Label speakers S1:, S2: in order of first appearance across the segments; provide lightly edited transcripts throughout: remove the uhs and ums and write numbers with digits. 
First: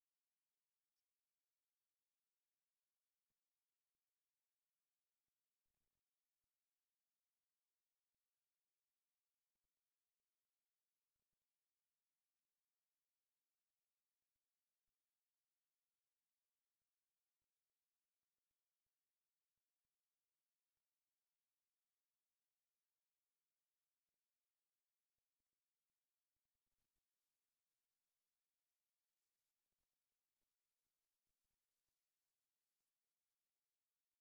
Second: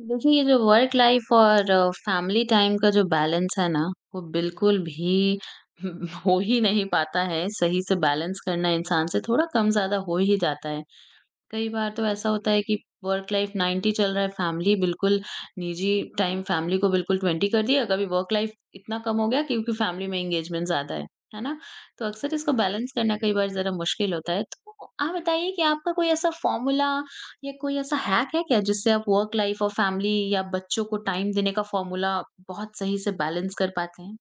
S1: देखिए, ये जो वर्क लाइफ़ और फैमिली टाइम का जो बैलेंस है ना, वो बिल्कुल भी हो ही नहीं पाता है। सही से बैलेंस करना इंसान से थोड़ा कम-ज़्यादा हो ही जाता है। कई बार तो ऐसा होता है कि वर्क लाइफ 90 चल रहा है, फैमिली बिल्कुल निजी टाइम फैमिली को बिल्कुल 20 कर दिया, कभी वर्क लाइफ इतना कम हो गया क्योंकि फैमिली में एंगेजमेंट ज़्यादा है ना? तो अक्सर इसको बैलेंस करना कई बार ज़रा मुश्किल होता है। तो आप बताइए कि आपका कोई ऐसा फॉर्मूला या कोई ऐसा हैक है क्या जिससे आप वर्क लाइफ और फैमिली या बच्चों को टाइम देने का फॉर्मूला बहुत सही से बैलेंस कर पाते हैं?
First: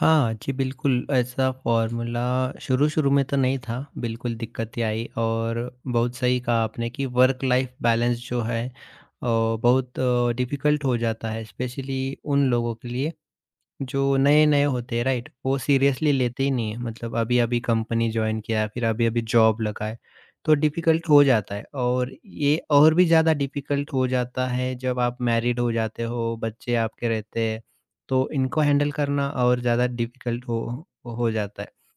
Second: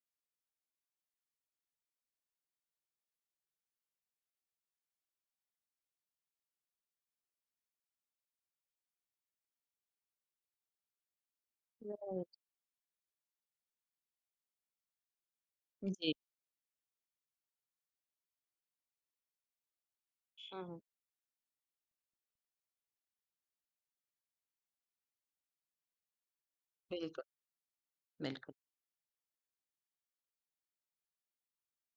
S2: हाँ, जी, बिल्कुल, ऐसा फ़ॉर्मूला शुरू-शुरू में तो नहीं था, बिल्कुल दिक्कतें आई। और बहुत सही कहा आपने कि वर्क लाइफ़ बैलेंस जो है अ, बहुत डिफ़िकल्ट हो जाता है, स्पेशली
S1: राइट।
S2: उन लोगों के लिए जो नए-नए होते हैं, राइट, वो सीरियसली
S1: जी।
S2: लेते ही नहीं है। मतलब अभी-अभी कंपनी जॉइन किया है, फिर अभी-अभी जॉब लगा है, तो
S1: हाँ,
S2: डिफ़िकल्ट हो जाता है। और ये और भी ज़्यादा डिफ़िकल्ट हो जाता है जब आप मैरिड हो जाते हो, बच्चे आपके
S1: बिल्कुल,
S2: रहते हैं, तो
S1: बिल्कुल।
S2: इनको हैंडल करना और ज़्यादा डिफ़िकल्ट हो जाता है।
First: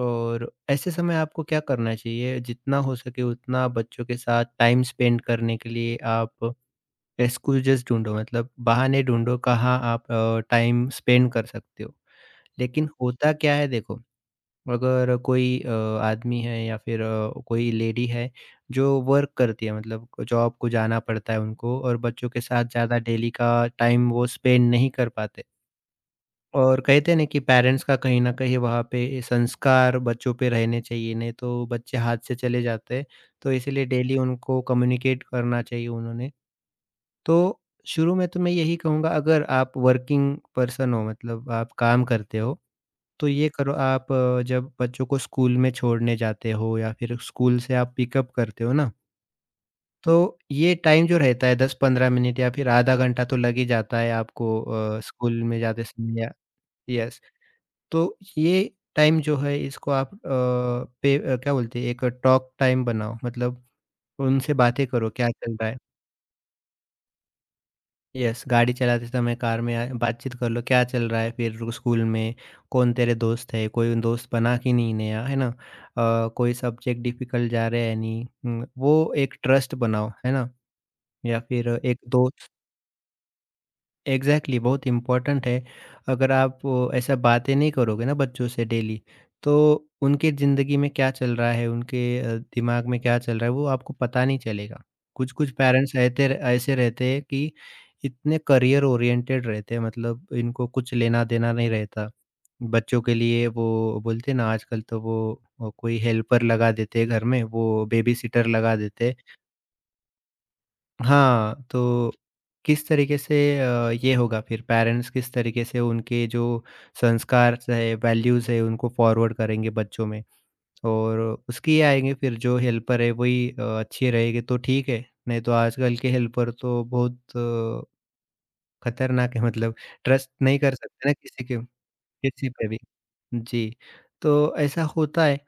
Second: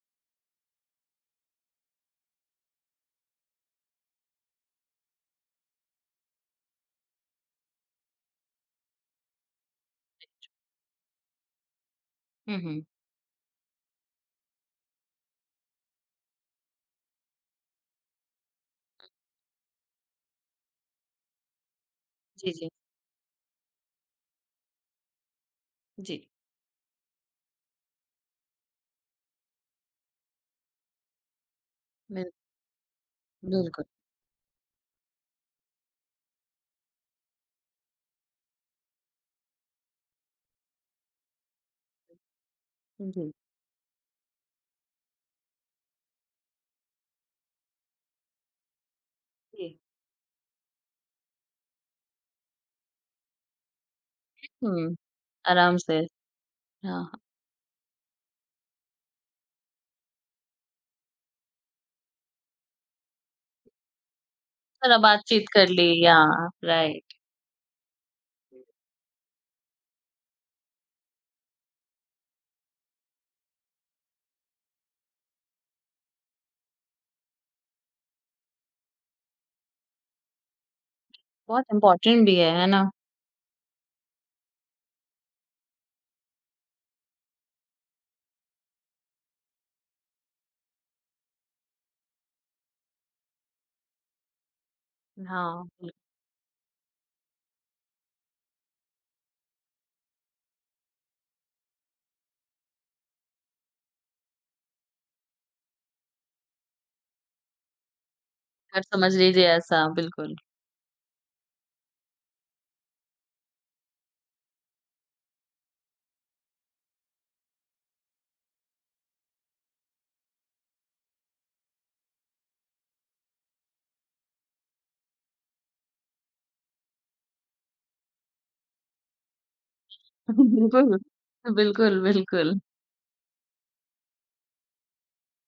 S2: और ऐसे समय आपको क्या करना चाहिए? जितना हो सके उतना बच्चों के साथ टाइम स्पेंड करने के लिए आप एक्सक्यूज़ेस ढूँढो, मतलब बहाने ढूँढो कहाँ आप टाइम स्पेंड कर सकते हो।
S1: हुँ, हुँ।
S2: लेकिन होता क्या है देखो, अगर कोई आदमी है या फिर कोई लेडी है जो वर्क करती है, मतलब जॉब को जाना पड़ता है उनको, और बच्चों के
S1: जी,
S2: साथ
S1: जी।
S2: ज़्यादा डेली का टाइम वो स्पेंड नहीं कर पाते।
S1: जी।
S2: और कहते हैं ना कि पेरेंट्स का कहीं न कहीं वहाँ पे संस्कार बच्चों पे रहने चाहिए, नहीं तो बच्चे हाथ
S1: बिल
S2: से चले जाते हैं। तो
S1: बिल्कुल।
S2: इसीलिए डेली उनको कम्युनिकेट करना चाहिए उन्होंने। तो शुरू में तो मैं यही कहूँगा, अगर आप वर्किंग पर्सन हो मतलब आप काम करते हो, तो
S1: जी,
S2: ये करो आप, जब बच्चों को स्कूल में छोड़ने जाते हो या फिर स्कूल से आप पिकअप करते हो ना,
S1: जी।
S2: तो ये टाइम जो रहता है 10-15 मिनट या फिर आधा घंटा तो लग ही जाता है आपको,
S1: हुँ,
S2: स्कूल में
S1: आराम
S2: जाते
S1: से,
S2: समय या,
S1: हाँ,
S2: यस, तो ये टाइम जो है इसको आप पे क्या बोलते हैं, एक टॉक टाइम बनाओ, मतलब उनसे बातें
S1: ज़रा
S2: करो क्या
S1: बातचीत
S2: चल
S1: कर
S2: रहा है।
S1: ली या राइट,
S2: यस, गाड़ी चलाते समय कार में आ बातचीत कर लो, क्या चल रहा है फिर, स्कूल में कौन तेरे दोस्त है, कोई दोस्त बना कि नहीं नया, है ना? कोई सब्जेक्ट डिफ़िकल्ट जा रहा है या नहीं? वो एक ट्रस्ट बनाओ, है ना? या
S1: बहुत
S2: फिर एक
S1: इम्पोर्टेंट भी
S2: दोस्त,
S1: है ना?
S2: एग्ज़ैक्टली बहुत इम्पोर्टेंट है। अगर आप ऐसा बातें नहीं करोगे ना बच्चों से डेली, तो उनकी ज़िंदगी में क्या चल रहा है, उनके दिमाग में क्या चल रहा है, वो आपको पता नहीं चलेगा। कुछ-कुछ
S1: हाँ, बिल्कुल।
S2: पेरेंट्स ऐते ऐसे रहते हैं कि इतने करियर ओरिएंटेड रहते हैं, मतलब इनको कुछ लेना-देना नहीं रहता बच्चों के लिए। वो बोलते हैं ना आजकल तो वो कोई हेल्पर लगा देते हैं घर में, वो बेबी सिटर लगा
S1: घर
S2: देते
S1: समझ
S2: हैं।
S1: लीजिए ऐसा, बिल्कुल।
S2: हाँ, तो किस तरीके से ये होगा, फिर पेरेंट्स किस तरीके से उनके जो संस्कार है, वैल्यूज़ है, उनको फॉरवर्ड करेंगे बच्चों में। और उसकी आएँगे फिर, जो हेल्पर है वही अच्छी रहेगी तो ठीक है, नहीं तो आजकल के हेल्पर तो बहुत खतरनाक है, मतलब ट्रस्ट नहीं कर
S1: बिल्कुल,
S2: सकते ना किसी के,
S1: बिल्कुल,
S2: किसी
S1: बिल्कुल।
S2: पे भी। जी, तो ऐसा होता है।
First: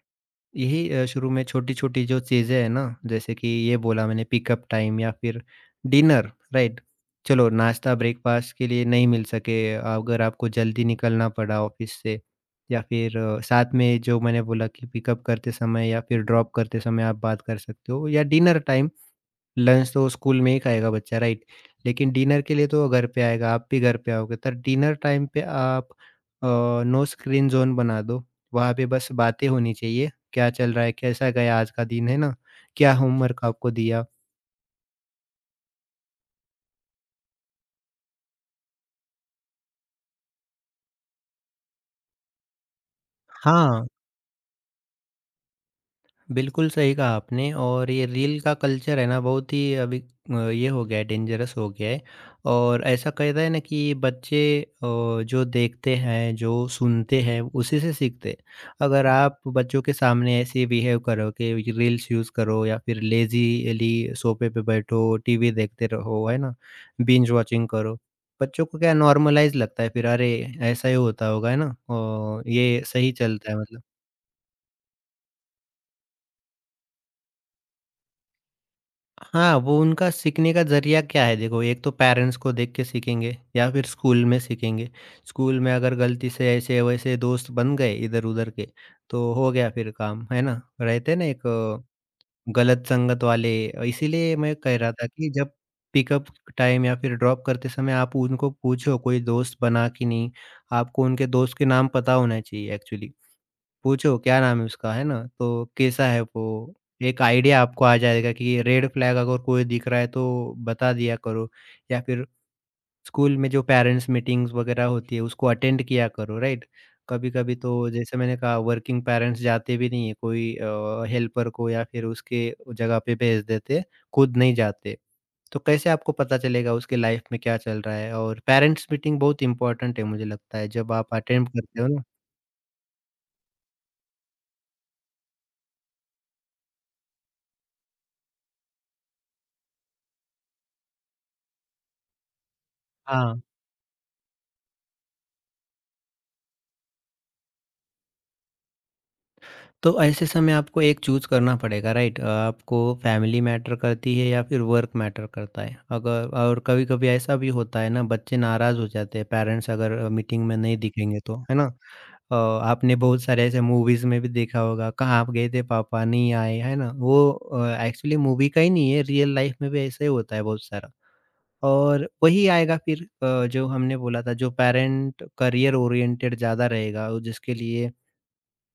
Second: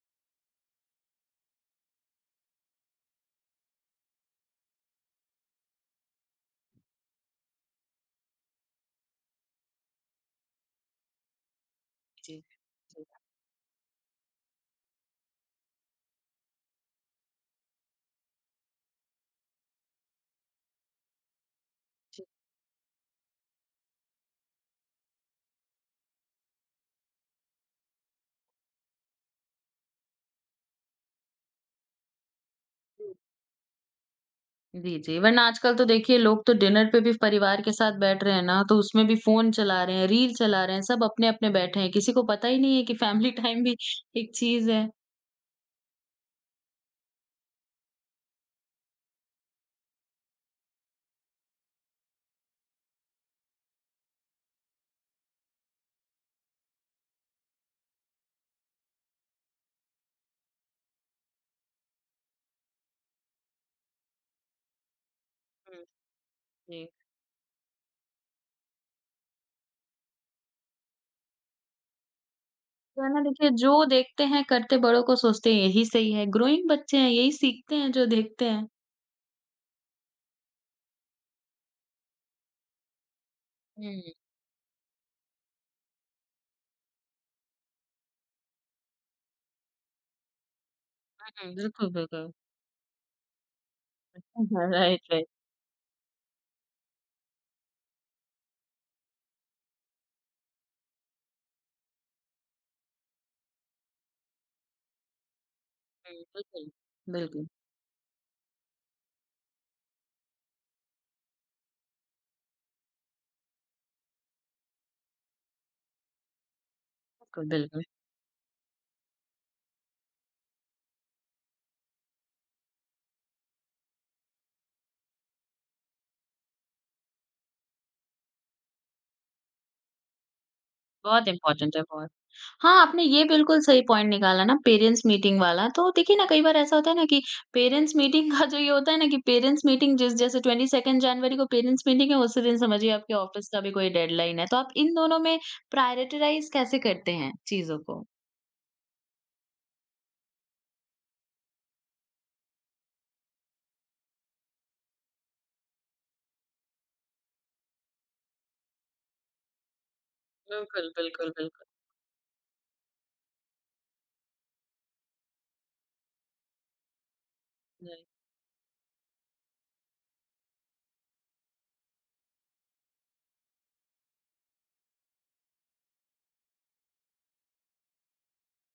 S2: यही शुरू में छोटी-छोटी जो चीज़ें हैं ना, जैसे कि ये बोला मैंने पिकअप टाइम या फिर डिनर, राइट? चलो नाश्ता, ब्रेकफ़ास्ट के लिए नहीं मिल सके अगर आपको, जल्दी निकलना पड़ा ऑफ़िस से,
S1: जी,
S2: या
S1: जी,
S2: फिर साथ में जो मैंने बोला कि पिकअप करते समय या फिर ड्रॉप करते समय आप बात कर सकते हो, या डिनर टाइम। लंच तो स्कूल में ही खाएगा बच्चा, राइट, लेकिन
S1: जी।
S2: डिनर के लिए तो वो घर पे आएगा, आप भी घर पे आओगे। तो डिनर टाइम पे आप अ, नो स्क्रीन ज़ोन बना दो, वहाँ पे बस बातें होनी चाहिए, क्या चल रहा है, कैसा गया आज का दिन, है ना? क्या होमवर्क आपको दिया?
S1: जी, जी, वरना आजकल तो देखिए लोग तो डिनर पे भी परिवार के साथ बैठ रहे हैं ना, तो उसमें भी फ़ोन चला रहे हैं, रील चला रहे हैं, सब अपने-अपने बैठे हैं, किसी को पता ही नहीं है कि फैमिली टाइम भी
S2: हाँ।
S1: एक चीज़ है।
S2: बिल्कुल सही कहा आपने, और ये रील का कल्चर है ना बहुत ही अभी, ये हो गया है, डेंजरस हो गया है। और ऐसा कहता है ना कि बच्चे जो देखते हैं, जो सुनते हैं, उसी से सीखते हैं। अगर आप बच्चों के सामने ऐसे बिहेव करो कि रील्स यूज़ करो, या फिर लेजीली सोफे पे बैठो, टीवी
S1: हुँ,
S2: देखते रहो, है ना,
S1: जी।
S2: बिंज वॉचिंग करो, बच्चों को क्या नॉर्मलाइज लगता है फिर, अरे ऐसा ही होता होगा, है ना, और ये सही
S1: वरना देखिए
S2: चलता है
S1: जो
S2: मतलब।
S1: देखते हैं करते बड़ों को सोचते हैं यही सही है, ग्रोइंग बच्चे हैं यही सीखते हैं जो देखते हैं।
S2: हाँ, वो उनका सीखने का ज़रिया क्या है? देखो, एक तो पेरेंट्स को देख के सीखेंगे या फिर
S1: हुँ,
S2: स्कूल में सीखेंगे। स्कूल में अगर गलती से ऐसे-वैसे दोस्त बन गए इधर-उधर के, तो हो गया फिर काम, है ना? रहते हैं ना एक
S1: हुँ, बिल्कुल, बिल्कुल।
S2: गलत संगत वाले, इसीलिए मैं
S1: हाँ,
S2: कह रहा
S1: राइट,
S2: था
S1: राइट।
S2: कि जब पिकअप टाइम या फिर ड्रॉप करते समय आप उनको पूछो कोई दोस्त बना कि नहीं? आपको उनके दोस्त के नाम पता होना चाहिए, एक्चुअली। पूछो क्या नाम है उसका, है ना? तो कैसा है
S1: हुँ, बिल्कुल,
S2: वो? एक
S1: बिल्कुल,
S2: आइडिया आपको आ जाएगा, कि रेड फ्लैग अगर कोई दिख रहा है तो बता दिया करो। या फिर स्कूल में जो पेरेंट्स मीटिंग्स वगैरह होती है उसको अटेंड किया करो, राइट?
S1: बिल्कुल,
S2: कभी-कभी तो
S1: बिल्कुल।
S2: जैसे मैंने कहा, वर्किंग पेरेंट्स जाते भी नहीं है, कोई हेल्पर को या फिर उसके जगह पे भेज देते हैं, खुद नहीं जाते। तो कैसे आपको पता चलेगा उसके लाइफ में क्या चल रहा है? और पेरेंट्स मीटिंग बहुत इम्पोर्टेंट है, मुझे लगता है जब आप
S1: बहुत
S2: अटेंड
S1: इम्पोर्टेंट है,
S2: करते हो ना।
S1: बहुत। हाँ, आपने ये बिल्कुल सही पॉइंट निकाला ना पेरेंट्स मीटिंग वाला, तो देखिए ना कई बार ऐसा होता है ना कि पेरेंट्स मीटिंग का जो ये होता है ना कि पेरेंट्स मीटिंग जिस जैसे 22 जनवरी को पेरेंट्स मीटिंग है उसी दिन समझिए आपके
S2: हाँ।
S1: ऑफ़िस का भी कोई डेडलाइन है, तो आप इन दोनों में प्रायोरिटाइज़ कैसे करते हैं चीज़ों को?
S2: तो ऐसे समय आपको एक चूज़ करना पड़ेगा, राइट? आपको फैमिली मैटर करती है या फिर वर्क मैटर करता है। अगर, और कभी-कभी ऐसा भी होता है ना, बच्चे नाराज़ हो जाते हैं, पेरेंट्स अगर मीटिंग में नहीं
S1: बिल्कुल,
S2: दिखेंगे
S1: बिल्कुल,
S2: तो, है ना?
S1: बिल्कुल।
S2: आपने बहुत सारे ऐसे मूवीज़ में भी देखा होगा, कहाँ आप गए थे, पापा नहीं आए, है ना? वो
S1: नहीं,
S2: एक्चुअली मूवी का ही नहीं है, रियल लाइफ में भी ऐसा ही होता है बहुत सारा। और वही आएगा फिर, जो हमने बोला था, जो पेरेंट करियर ओरिएंटेड ज़्यादा रहेगा और जिसके लिए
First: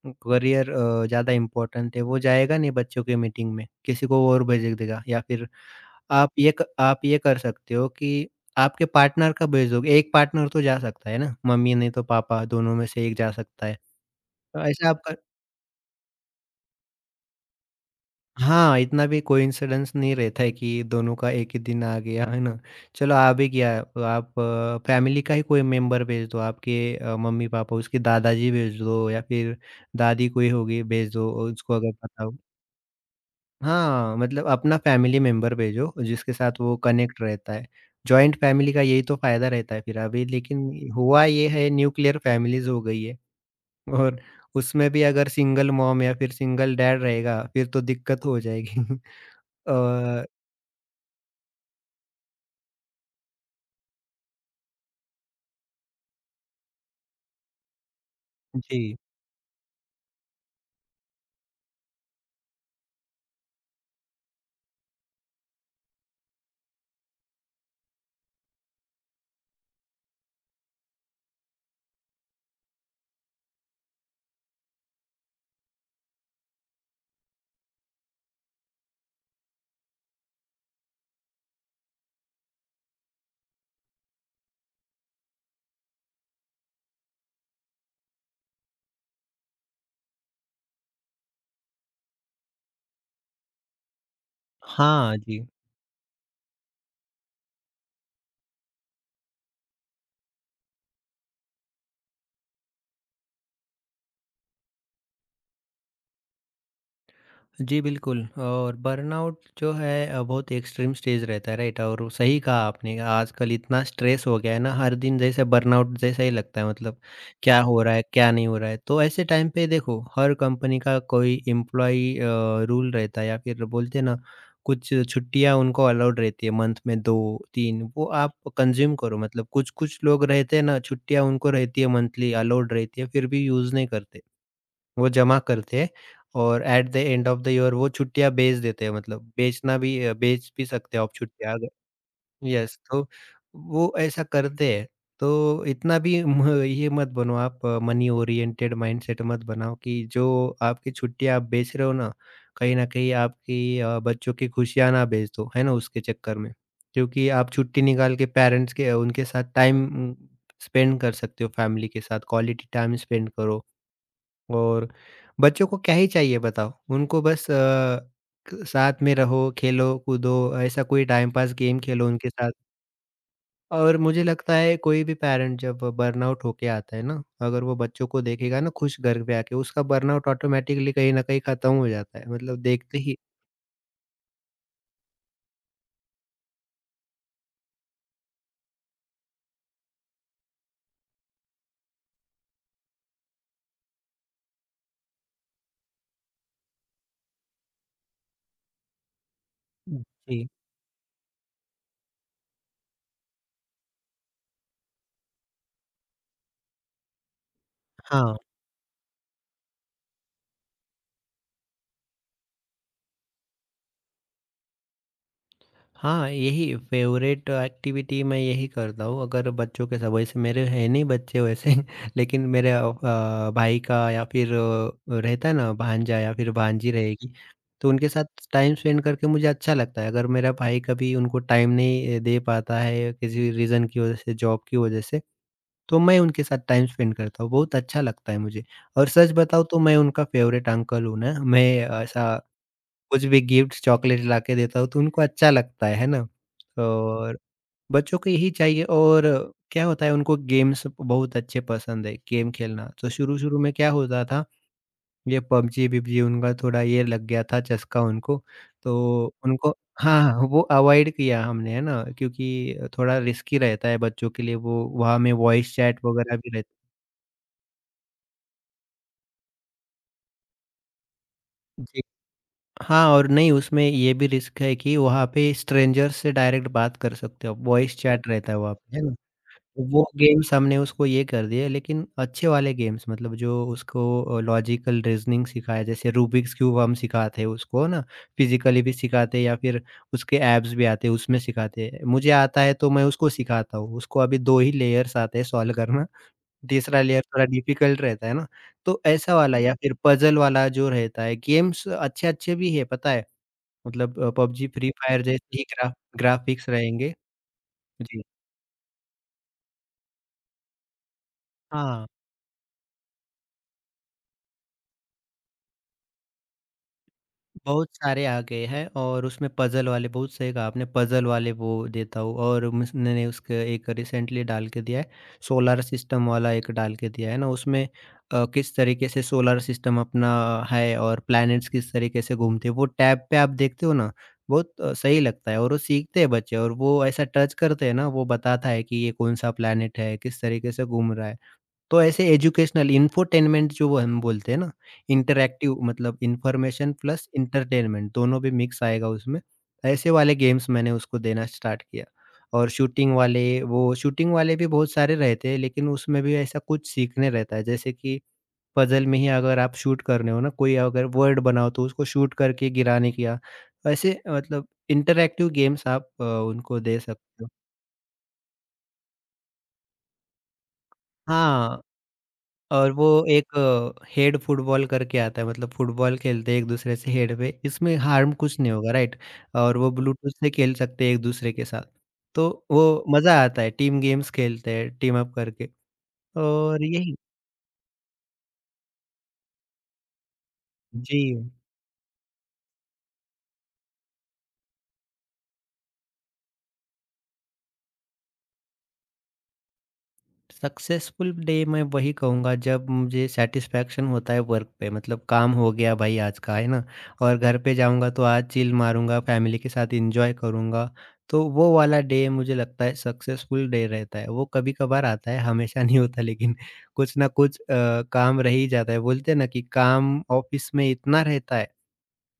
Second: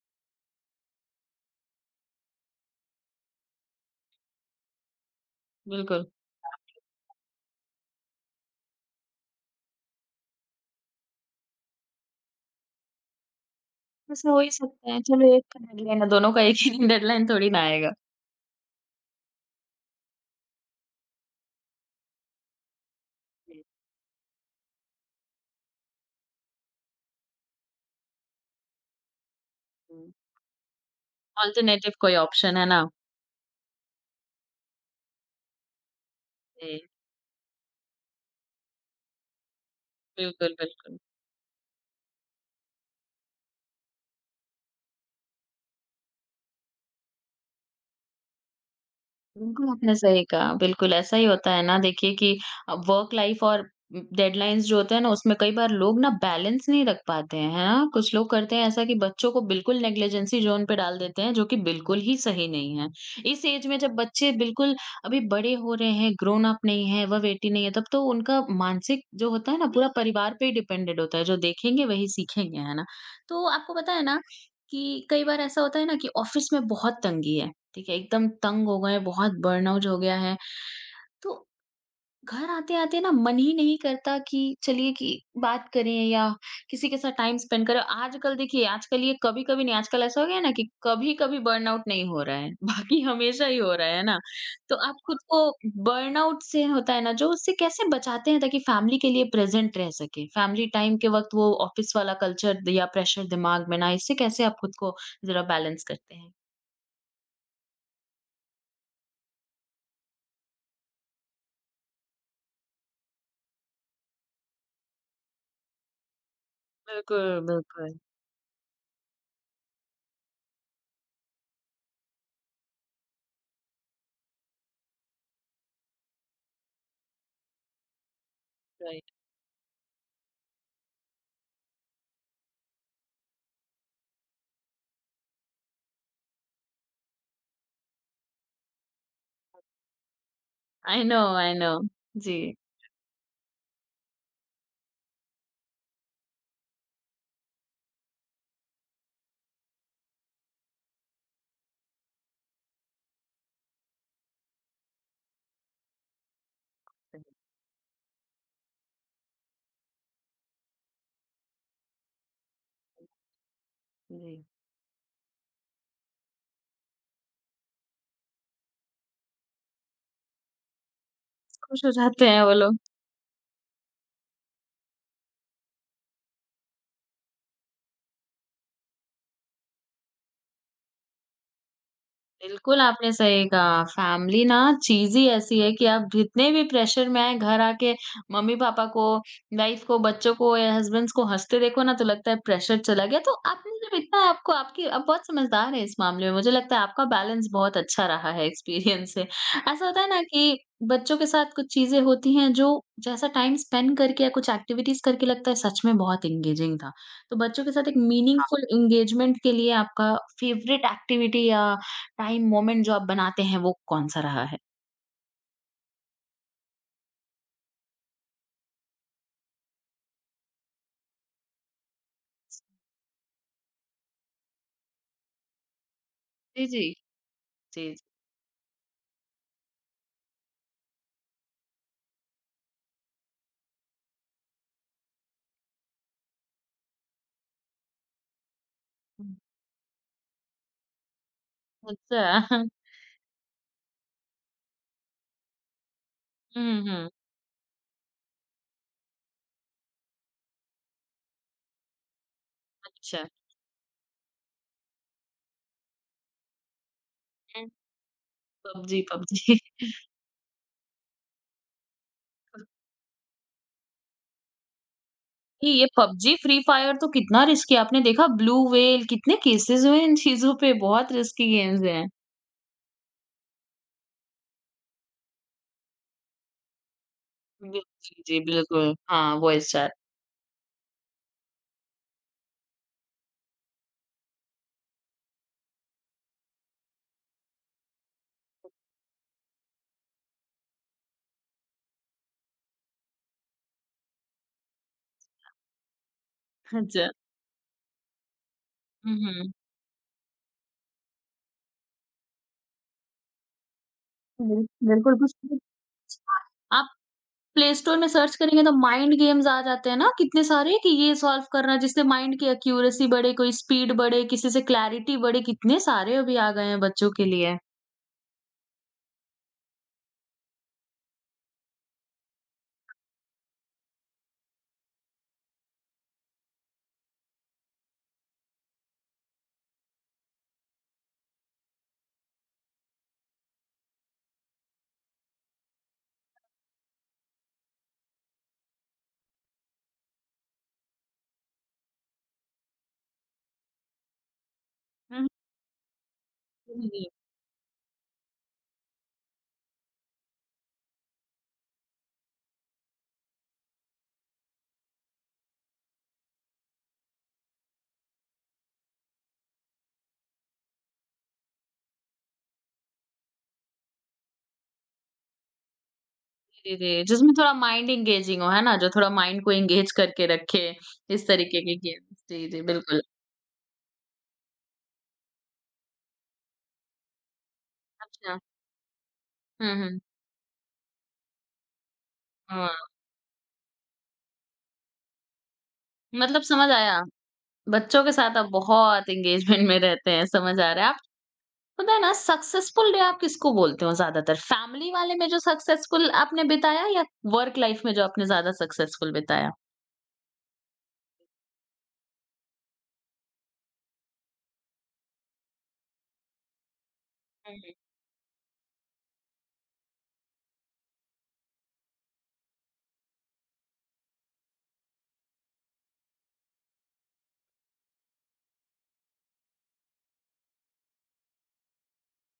S2: करियर ज़्यादा इम्पोर्टेंट है, वो जाएगा नहीं बच्चों की मीटिंग में, किसी को और भेज देगा, या फिर
S1: बिल्कुल।
S2: आप ये कर सकते हो कि आपके पार्टनर का भेज दोगे, एक पार्टनर तो जा सकता है ना, मम्मी नहीं तो पापा, दोनों में से एक जा सकता है।
S1: ऐसा हो ही
S2: तो ऐसा
S1: सकता है,
S2: आप कर।
S1: चलो एक का डेडलाइन है, दोनों का एक ही दिन डेडलाइन थोड़ी ना आएगा।
S2: हाँ, इतना भी कोइंसिडेंस नहीं रहता है कि दोनों का एक ही दिन आ गया, है ना? चलो आ भी
S1: हुँ,
S2: गया, तो आप फैमिली का ही कोई मेंबर भेज दो, आपके मम्मी-पापा, उसके दादाजी भेज दो, या फिर
S1: हुँ।
S2: दादी कोई होगी भेज दो उसको, अगर
S1: अल्टरनेटिव कोई
S2: पता हो।
S1: ऑप्शन है ना?
S2: हाँ, मतलब अपना फैमिली मेंबर भेजो जिसके साथ वो
S1: हुँ।
S2: कनेक्ट रहता है। जॉइंट फैमिली का यही तो फ़ायदा रहता है, फिर अभी
S1: बिल्कुल,
S2: लेकिन
S1: बिल्कुल।
S2: हुआ ये है, न्यूक्लियर फैमिलीज़ हो गई है। और उसमें भी अगर सिंगल मॉम या फिर सिंगल डैड रहेगा, फिर तो दिक्कत हो जाएगी।
S1: बिल्कुल, आपने सही
S2: अ,
S1: कहा। बिल्कुल, ऐसा ही होता है ना देखिए कि वर्क लाइफ और डेडलाइन्स जो होते हैं ना उसमें कई बार लोग ना बैलेंस नहीं रख पाते हैं, है ना? कुछ लोग करते हैं ऐसा कि
S2: जी।
S1: बच्चों को बिल्कुल नेग्लिजेंसी ज़ोन पे डाल देते हैं जो कि बिल्कुल ही सही नहीं है। इस एज में जब बच्चे बिल्कुल अभी बड़े हो रहे हैं, ग्रोन अप नहीं है, वह वेटी नहीं है, तब तो उनका मानसिक जो होता है ना पूरा परिवार पे ही डिपेंडेंट होता है, जो देखेंगे वही सीखेंगे, है ना? तो आपको पता है ना कि कई बार ऐसा होता है ना कि ऑफ़िस में बहुत तंगी है, ठीक है, एकदम तंग हो गए हैं, बहुत बर्नआउट हो गया है। तो घर आते-आते ना मन ही नहीं करता कि चलिए कि बात करें या किसी के साथ टाइम स्पेंड करें। आजकल देखिए, आजकल ये कभी-कभी नहीं, आजकल ऐसा हो गया है ना कि कभी-कभी बर्नआउट नहीं हो रहा है, बाकी हमेशा ही हो रहा है ना? तो आप
S2: हाँ
S1: खुद को
S2: जी।
S1: बर्नआउट से होता है ना जो, उससे कैसे बचाते हैं ताकि फैमिली के लिए प्रेज़ेंट रह सकें? फैमिली टाइम के वक़्त वो ऑफ़िस वाला कल्चर या प्रेशर दिमाग में ना आए, इससे कैसे आप खुद को ज़रा बैलेंस करते हैं?
S2: जी, बिल्कुल। और बर्नआउट जो है बहुत एक्सट्रीम स्टेज रहता है, राइट? और सही कहा आपने, आजकल इतना स्ट्रेस हो गया है ना, हर दिन जैसे बर्नआउट जैसा ही लगता है, मतलब
S1: बिल्कुल,
S2: क्या हो रहा
S1: बिल्कुल।
S2: है, क्या नहीं हो रहा है। तो ऐसे टाइम पे देखो, हर कंपनी का कोई एम्प्लॉयी रूल रहता है, या फिर बोलते हैं ना, कुछ छुट्टियाँ उनको अलाउड रहती है मंथ में 2-3, वो आप कंज़्यूम
S1: राइट।
S2: करो। मतलब कुछ-कुछ लोग रहते हैं ना, छुट्टियाँ उनको रहती है मंथली अलाउड रहती है, फिर भी यूज़ नहीं करते। वो जमा करते हैं, और at the end of the year वो छुट्टियाँ बेच देते हैं, मतलब बेचना भी, बेच भी सकते हो
S1: आई
S2: आप
S1: नो, आई
S2: छुट्टियाँ अगर,
S1: नो। जी।
S2: यस, तो वो ऐसा करते हैं। तो इतना भी म ये मत बनो आप, मनी ओरिएंटेड माइंडसेट मत बनाओ कि जो आपकी छुट्टियाँ आप बेच रहे हो ना, कहीं न कहीं आपकी बच्चों की खुशियाँ ना बेच दो, है ना, उसके चक्कर में। क्योंकि आप छुट्टी निकाल के पेरेंट्स के उनके साथ टाइम स्पेंड कर सकते हो, फैमिली के साथ क्वालिटी टाइम स्पेंड करो।
S1: जी।
S2: और बच्चों को क्या ही चाहिए बताओ? उनको बस क साथ में रहो, खेलो, कूदो, ऐसा कोई टाइम पास गेम
S1: खुश हो
S2: खेलो
S1: जाते
S2: उनके
S1: हैं
S2: साथ।
S1: वो लोग।
S2: और मुझे लगता है कोई भी पैरेंट जब बर्नआउट होके आता है ना, अगर वो बच्चों को देखेगा ना खुश, घर पे आके, उसका बर्नआउट ऑटोमैटिकली कहीं न कहीं खत्म हो जाता है, मतलब
S1: बिल्कुल,
S2: देखते
S1: आपने
S2: ही।
S1: सही कहा। फैमिली ना चीज़ ही ऐसी है कि आप जितने भी प्रेशर में आएँ, घर आके मम्मी-पापा को, वाइफ को, बच्चों को या हस्बैंड्स को हँसते देखो ना, तो लगता है प्रेशर चला गया। तो आपने जब इतना आपको आपकी आप बहुत समझदार हैं इस मामले में। मुझे लगता है आपका बैलेंस बहुत अच्छा रहा है एक्सपीरियंस से। ऐसा होता है ना
S2: जी,
S1: कि बच्चों के साथ कुछ चीज़ें होती हैं जो जैसा टाइम स्पेंड करके या कुछ एक्टिविटीज़ करके लगता है सच में बहुत एंगेजिंग था। तो बच्चों के साथ एक हाँ।
S2: हाँ।
S1: मीनिंगफुल एंगेजमेंट के लिए आपका फ़ेवरेट एक्टिविटी या टाइम मोमेंट जो आप बनाते हैं वो कौन-सा रहा है?
S2: हाँ, यही फ़ेवरेट एक्टिविटी, मैं यही करता हूँ अगर बच्चों के साथ। वैसे मेरे हैं नहीं बच्चे वैसे लेकिन मेरे भाई का, या फिर रहता है ना भांजा या फिर
S1: जी, जी।
S2: भांजी रहेगी,
S1: जी,
S2: तो
S1: जी।
S2: उनके साथ टाइम स्पेंड करके मुझे अच्छा लगता है। अगर मेरा भाई कभी उनको टाइम नहीं दे पाता है किसी रीज़न की वज़ह से, जॉब की वज़ह से, तो मैं उनके साथ टाइम स्पेंड करता हूँ, बहुत अच्छा लगता है मुझे। और सच
S1: हुँ।
S2: बताऊँ तो मैं उनका फ़ेवरेट अंकल हूँ ना, मैं
S1: अच्छा।
S2: ऐसा कुछ भी गिफ्ट, चॉकलेट लाके देता हूँ तो उनको अच्छा लगता है ना?
S1: हुँ, हुँ।
S2: और बच्चों को यही चाहिए। और क्या होता है, उनको गेम्स बहुत अच्छे पसंद है, गेम खेलना। तो
S1: अच्छा।
S2: शुरू-शुरू में क्या होता था, ये पबजी-वबजी उनका थोड़ा ये लग गया था,
S1: हुँ,
S2: चस्का उनको।
S1: पबजी,
S2: तो
S1: पबजी।
S2: उनको हाँ, हाँ, वो अवॉइड किया हमने, है ना? क्योंकि थोड़ा रिस्की रहता है बच्चों के लिए, वो वहाँ में
S1: ये
S2: वॉइस
S1: ये
S2: चैट
S1: पबजी,
S2: वगैरह भी
S1: फ्री
S2: रहती।
S1: फायर तो कितना रिस्की है। आपने देखा ब्लू व्हेल कितने केसेस हुए इन चीज़ों पे, बहुत रिस्की गेम्स
S2: जी।
S1: हैं।
S2: हाँ, और नहीं उसमें ये भी रिस्क है कि वहाँ पे स्ट्रेंजर्स से डायरेक्ट बात कर सकते हो,
S1: बिल
S2: वॉइस
S1: जी,
S2: चैट
S1: जी,
S2: रहता है वहाँ
S1: बिल्कुल।
S2: पे, है ना?
S1: हाँ, वॉइस चैट।
S2: वो गेम्स हमने उसको ये कर दिए, लेकिन अच्छे वाले गेम्स मतलब जो उसको लॉजिकल रीजनिंग सिखाया, जैसे रूबिक्स क्यूब हम सिखाते हैं उसको ना, फिजिकली भी सिखाते हैं या फिर उसके एब्स भी आते हैं, उसमें सिखाते हैं। मुझे आता है तो मैं उसको सिखाता हूँ। उसको अभी दो ही लेयर्स आते हैं सॉल्व करना, तीसरा
S1: अच्छा।
S2: लेयर थोड़ा डिफिकल्ट रहता है ना। तो
S1: हुँ,
S2: ऐसा
S1: हुँ।
S2: वाला या फिर पजल वाला जो रहता है, गेम्स अच्छे अच्छे भी है पता है, मतलब पबजी फ्री
S1: बिल्कुल
S2: फायर
S1: कुछ
S2: जैसे
S1: कुछ-
S2: ही ग्राफिक्स रहेंगे।
S1: प्ले स्टोर में
S2: जी।
S1: सर्च करेंगे तो माइंड गेम्स आ जाते हैं ना कितने सारे कि ये सॉल्व करना जिससे
S2: हाँ,
S1: माइंड की एक्यूरेसी बढ़े, कोई स्पीड बढ़े, किसी से क्लैरिटी बढ़े, कितने सारे अभी आ गए हैं बच्चों के लिए।
S2: बहुत सारे आ गए हैं और उसमें पज़ल वाले, बहुत सही कहा आपने, पज़ल वाले वो देता हूँ। और मैंने उसके एक रिसेंटली डाल के दिया है, सोलर सिस्टम वाला एक डाल के दिया है ना। उसमें किस तरीके से सोलर सिस्टम अपना है और प्लैनेट्स किस तरीके से घूमते हैं, वो टैब पे आप देखते हो ना, बहुत सही लगता है। और वो सीखते हैं बच्चे और वो ऐसा टच करते हैं ना, वो बताता है कि ये कौन-सा प्लैनेट है, किस तरीके से घूम रहा है। तो ऐसे एजुकेशनल इन्फोटेनमेंट जो, वो हम बोलते हैं ना,
S1: हुँ, हुँ।
S2: इंटरैक्टिव मतलब इन्फॉर्मेशन
S1: जी,
S2: प्लस एंटरटेनमेंट दोनों भी मिक्स आएगा उसमें। ऐसे वाले गेम्स मैंने उसको देना स्टार्ट किया। और शूटिंग वाले, वो शूटिंग वाले भी बहुत सारे रहते हैं, लेकिन उसमें भी ऐसा कुछ सीखने रहता है। जैसे कि पज़ल में ही अगर आप शूट कर रहे हो ना, कोई अगर वर्ड बनाओ तो उसको शूट करके गिराने की, या ऐसे मतलब इंटरैक्टिव गेम्स आप
S1: जी,
S2: उनको दे
S1: जी। जिसमें
S2: सकते हो।
S1: थोड़ा माइंड एंगेजिंग हो, है ना? जो थोड़ा माइंड को एंगेज करके रखे, इस तरीके के
S2: हाँ।
S1: गेम्स। जी, जी,
S2: और
S1: बिल्कुल।
S2: वो एक हेड फुटबॉल करके आता है, मतलब फुटबॉल खेलते हैं एक-दूसरे से हेड पे, इसमें हार्म
S1: अच्छा।
S2: कुछ नहीं होगा राइट?
S1: हुँ,
S2: और वो
S1: हुँ।
S2: ब्लूटूथ से खेल सकते हैं एक-दूसरे के साथ। तो
S1: हाँ,
S2: वो मज़ा आता है, टीम गेम्स खेलते हैं, टीम अप करके।
S1: मतलब समझ
S2: और
S1: आया,
S2: यही।
S1: बच्चों के साथ आप बहुत एंगेजमेंट में रहते हैं, समझ आ रहा है।
S2: जी।
S1: पता है ना सक्सेसफुल डे आप किसको बोलते हो ज्यादातर फैमिली वाले में जो सक्सेसफुल आपने बिताया या वर्क लाइफ में जो आपने ज्यादा सक्सेसफुल बिताया।
S2: सक्सेसफुल डे मैं वही कहूँगा जब मुझे सेटिस्फेक्शन होता है वर्क पे, मतलब काम हो गया भाई आज का, है ना? और घर
S1: हम्म।
S2: पे जाऊँगा तो आज चिल मारूंगा, फैमिली के साथ एंजॉय करूँगा। तो वो वाला डे मुझे लगता है सक्सेसफुल डे रहता है। वो कभी कभार आता है, हमेशा नहीं होता, लेकिन कुछ ना कुछ काम रह ही जाता है। बोलते हैं ना कि काम ऑफिस में इतना रहता है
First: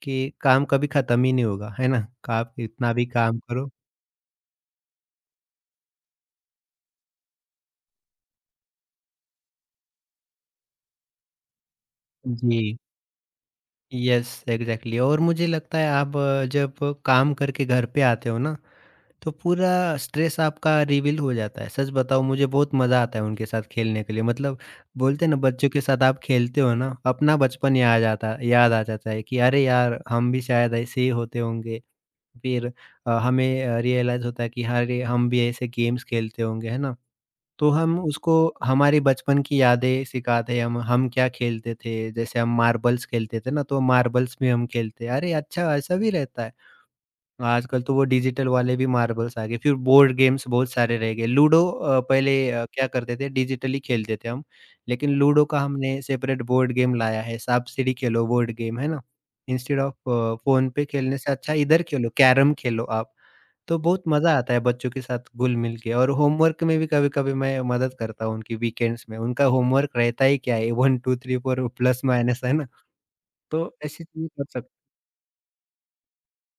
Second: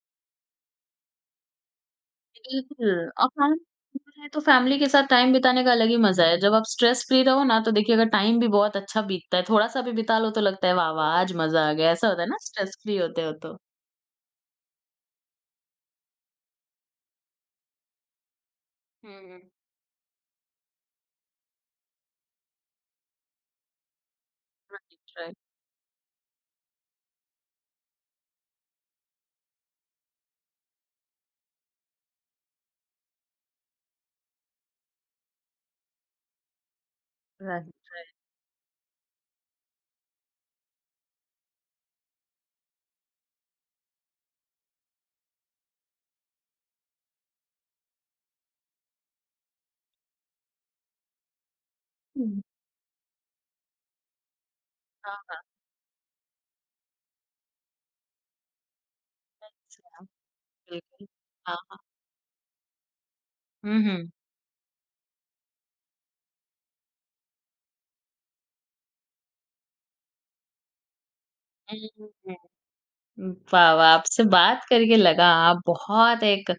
S2: कि काम कभी खत्म ही नहीं होगा, है ना? आप
S1: बिल्कुल।
S2: इतना भी
S1: और
S2: काम करो।
S1: फैमिली तो फैमिली के साथ टाइम बिताने का अलग ही मजा है जब आप स्ट्रेस फ्री रहो ना तो देखिए अगर टाइम भी बहुत अच्छा बीतता है थोड़ा सा भी बिता लो तो लगता है वाह वाह आज मजा आ गया ऐसा होता है ना स्ट्रेस
S2: जी।
S1: फ्री होते हो तो
S2: यस, एग्ज़ैक्टली। और मुझे लगता है आप, जब काम करके घर पे आते हो ना, तो
S1: हम्म।
S2: पूरा स्ट्रेस आपका रिवील हो जाता है। सच बताऊँ, मुझे बहुत मज़ा आता है उनके साथ खेलने के लिए। मतलब
S1: राइट,
S2: बोलते हैं ना,
S1: राइट,
S2: बच्चों के साथ आप खेलते हो ना, अपना बचपन याद जाता, याद आ जाता है कि अरे यार! हम भी शायद ऐसे ही होते होंगे। फिर हमें रियलाइज़ होता है कि अरे! हम भी ऐसे गेम्स खेलते होंगे, है ना? तो
S1: राइट।
S2: हम उसको हमारी बचपन की यादें सिखाते हैं। हम क्या खेलते थे, जैसे हम मार्बल्स खेलते थे ना, तो मार्बल्स भी हम खेलते हैं। अरे अच्छा, ऐसा भी रहता है। आजकल तो वो डिजिटल वाले भी मार्बल्स आ गए, फिर बोर्ड गेम्स बहुत सारे रह गए। लूडो पहले
S1: हम्म,
S2: क्या करते थे, डिजिटली खेलते थे हम, लेकिन
S1: हाँ,
S2: लूडो का हमने सेपरेट बोर्ड गेम लाया है, सांप सीढ़ी खेलो बोर्ड गेम, है ना? इंस्टेड ऑफ
S1: हाँ,
S2: फ़ोन पे
S1: बिल्कुल,
S2: खेलने से अच्छा
S1: हाँ, हाँ,
S2: इधर खेलो, कैरम खेलो आप। तो
S1: हम्म,
S2: बहुत
S1: हम्म,
S2: मज़ा आता है बच्चों के साथ घुल-मिल के। और होमवर्क में भी कभी-कभी मैं मदद करता हूँ उनकी वीकेंड्स में। उनका होमवर्क रहता ही क्या है, 1 2 3 4 प्लस माइनस,
S1: हम्म।
S2: है ना?
S1: वाह,
S2: तो
S1: वाह!
S2: ऐसी
S1: आपसे
S2: चीज़ें कर
S1: बात
S2: सक।
S1: करके लगा आप बहुत एक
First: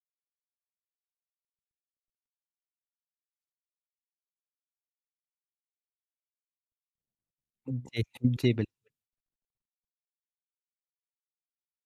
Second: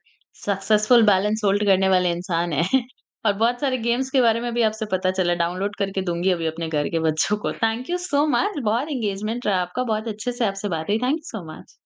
S1: सक्सेसफुल बैलेंस होल्ड करने वाले इंसान हैं। और बहुत सारे गेम्स के बारे में भी आपसे पता चला, डाउनलोड करके दूँगी अभी अपने घर के बच्चों को। थैंक यू
S2: जी,
S1: सो
S2: जी
S1: मच,
S2: बिल्कुल।
S1: बहुत एंगेजमेंट रहा आपका, बहुत अच्छे से आपसे बात हुई। Thank you so much.